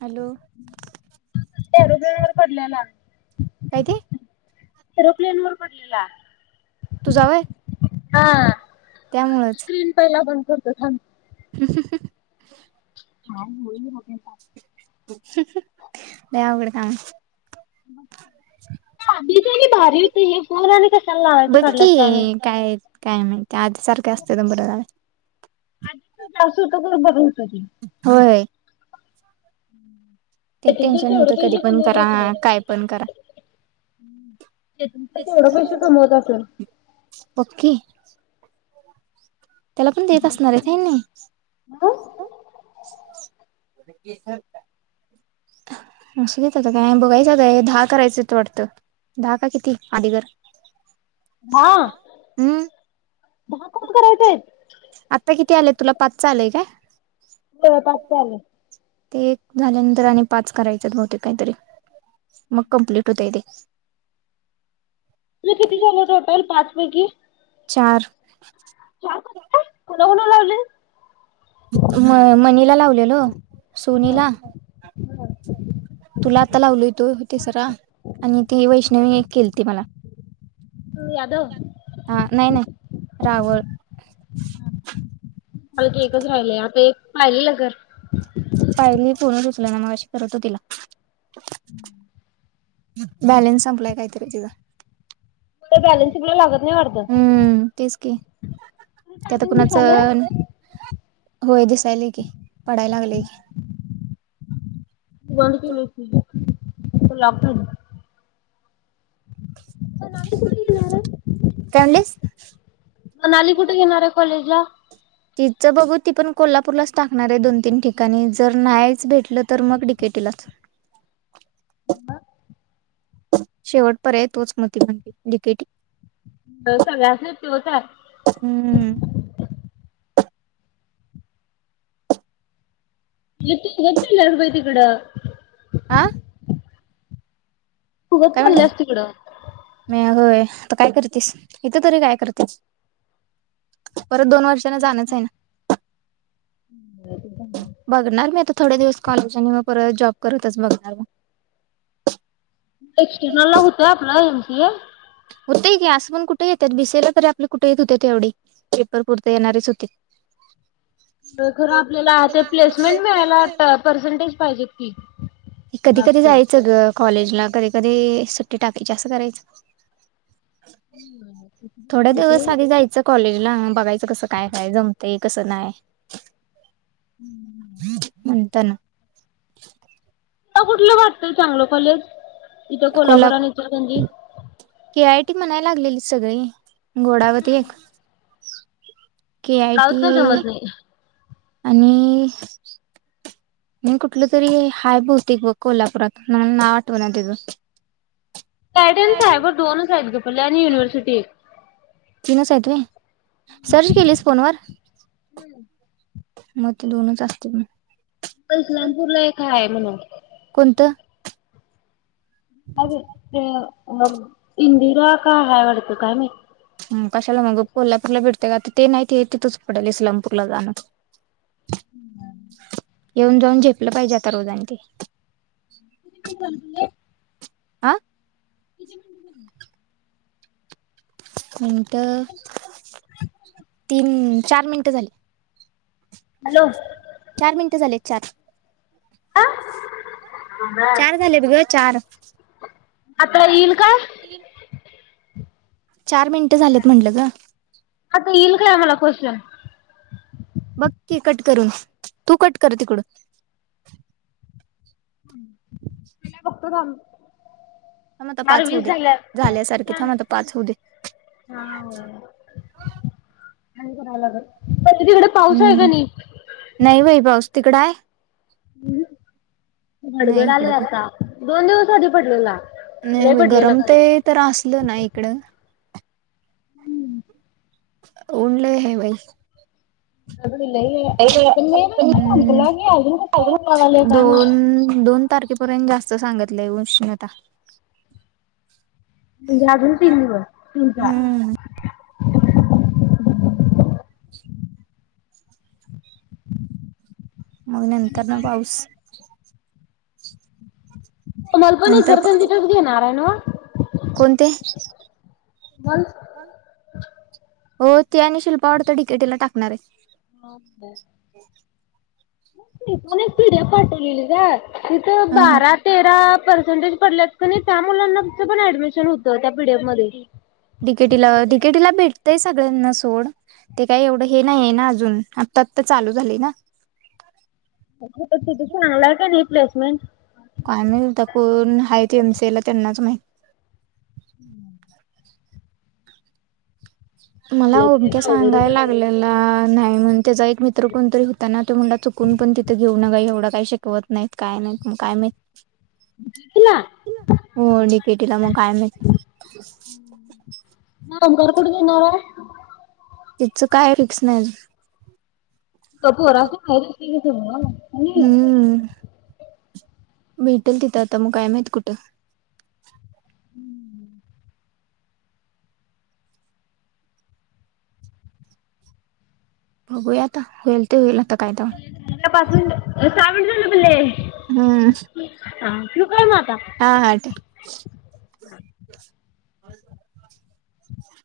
Hello. रोपन वर पडल्याला. काय ते रोकले र पडलेला. तू जावय. हा त्यामुळंच स्क्रीन पहिला बंद करतो थांब. थ सिक्स काा हो होगे. वकड काग हम्. ह मी भारी होते हे फोन आ आणि कशाला लावायच बघ काढलं की काम काय काय माती आधी सारखे असत त बर. [inaudible] होय. हम्म. ते टेन्शन नव्हतं कधी पण करा काय पण करा. त्यातून तर तेवढं पैसे कमवत असेल ओके. त्याला पण देत असणार आहे ते नाही. दहा [inaudible] ह. अस देत काय बघायचं काय दहा करायचं वाटतं दहा का किती आधी घर हम्म. दहा कोण करायचय. आता किती आलेय तुला पाच आलंय काय. हो तात ल. ते एक झाल्यानंतर आणि पाच करायचे बहुतेक काहीतरी मग कंप्लट होतये. [inaudible] मा क चार चार कोणा कोणा लावले. म मनीला लावलेलो सोनीला तुला आता ला उलतोय. ते सरा आणि ती वैष्णवी एक केल त मला यादव मला हा नाही नाही रावळ. ल ते एकच राहिलेय आता एक पाहिलेलं घर पाहिली पणच उचल ना मग अशी करत हो तिला बॅलेन्स संपलाय काहीतरी तिचा त बॅलनस शिकला लागत नाही वाटत त्यात कुणाचं. होय दिसायला की पडायला लागलेय की. त बंद केले लॉकडन. प्रनाली कुठे घेणार काय म्हणलीस आहे प्रनाली कुठे घेणार आहे कॉलेज ला. तिचं बघू ती पण कोल्हापूरलाच टाकणार आहे दोन तीन ठिकाणी जर नाहीच भेटलं तर मग डी के टी टी लाच ह शेवट पर्याय तोच ती म्हटली डीकेटी होय सगळ्यांनी तोच आहे. हम्म येतो हे केल्यास बाई तिकडं. आह फुगत चालल्यास तिकडं. मी होय काय करतेस इथे तरी काय करतेस. परत दोन वर्षाना जाणचं आहे ना. बघणार मी आता थोडे दिवस कॉलेजनी म. पर जॉब करतच बघणार. एक्सटर्नल ला होतय आपला एमसी ए. होत की अस पण कुठे येतात बीस एला तरी आपले कुठे येत होत तेवढी पेपर पुरे येणारच होती. [unintelligible] खरं आपल्याला ते प्लेसमेंट मिळायला पर्सेंटेज पाहिजेत की. कधी कधी जास्त जायचं कॉलेजला कधी कधी सुट्टी टाकायची असं करायचं. थोड्या दिवस आधी तुला जायचं कॉलेज. ला बघायचं कसं काय काय जमतंय कसं नाहीय. म्हणता ना. मला कुठलं वाटतय चांगलं कॉलेज इथे कोल्हा कोल्हापुर आणि इचलकरंजी के आय टी म्हणाय लागलेली सगळी गोडावरत एक के आय टी राऊत काय जमत नाही आणि म कुठलं तरी हाय बोहतेक बघ कोल्हापुरात मला नाव आठव ना त्याचं. साइडल साहेबर दोनच आहेत पले आणि युनिव्हर्सिटी. तिनच आहेित सर्च केलीस फोन वर. मग ते दोनच असते पण. इस्लामपूर ला एक काय आहे म्हणून. कोणतं? अरे ते मग इंदिरा का आहे आवडतो का मी. हम कशाला मग कोल्हापूरला भेटते का ते नाही ते तिथच पडेल इस्लामपूरला ला जाणं. [unintelligible] येऊन जाऊन झेपलं पाहिजे आता रोजनी ते. [unintelligible] आ किती म्हण. मिनिट तीन चार मिनटं झाली. हॅलो चार मिनिटं झालेत चार. हा चार झाले ग चार आता येईल का? येईल का? चार मिनटं झालेत म्हटलं ग. आता येईल काय मला क्वेश्चन. बघकी कट करून तू कट कर तिकड मला गप्प झा मता पाच होद झाल्यात झाल्यासारखे थां मता पाच होद अ करा लाग पण तिकडे पाऊस आहे का नाही तिकड आहे नाही गडगड आहे इकडं आत्त दोन दिवस आधी पडलेला लय आणि पडलेला गरम ते खरं तर असल ना इकड ऊन हाय बाई अगं लय पण मे महिना म् संपला की अजून कसं येऊ लागलंय काय माहित दोन दोन तारखेपर्यंत जास्त सांगितलंय उष्णता म्हणजे अजून तीन दिवस तीन चार हम्म अनंतर ना पाऊस सोनल पण नंतर इचलकरंजीतच घेणार आहे नव कोणते कोमल हो ते आणि शिल्पा वाडत डिकेटीला टाकणार आहे ह त पण एक पीडीएफ पाठवलेली ग तिथं हा हा बारा तेरा पर्सेंटेज पडल्यात क त्या मुलांना पण ऍडमिशन होत त्या पीडीएफ मध्ये डी के टी, डीकेटीला भेटतय सगळ्यांना सोड ते काही एवढं हे नाहीये ना अजून आत्ता आता चालू झाली ना तिथ लावलाय का नाही प्लेसमेंट कायमता कोून हा ते एमसीला त्यांनाच माहि हम्म मला कॉलेज काय ओमक्या अवघडच सांगाय आहे लागलेला नाही म्हण त्याचा एक मित्र कोणतरी होता ना तो म्हणाला चुकून पण तिथे घेऊ नका एवढा काही शिकवत नाहीत काय नाहीत मग काय मा हम् हो डिकेटीला मग कायम समग कुठे घेणारा तिचं काय फिक्स नाही पो रा अस ना हम्म भेटेल तिथं आता म कायम आहेतत कुठं हम्म बघूया आता होईल ते होईल आता काय तर झालं पाच मिनिट सहा मिनिट झाले पल्ले हम्म हा हा ठेव ह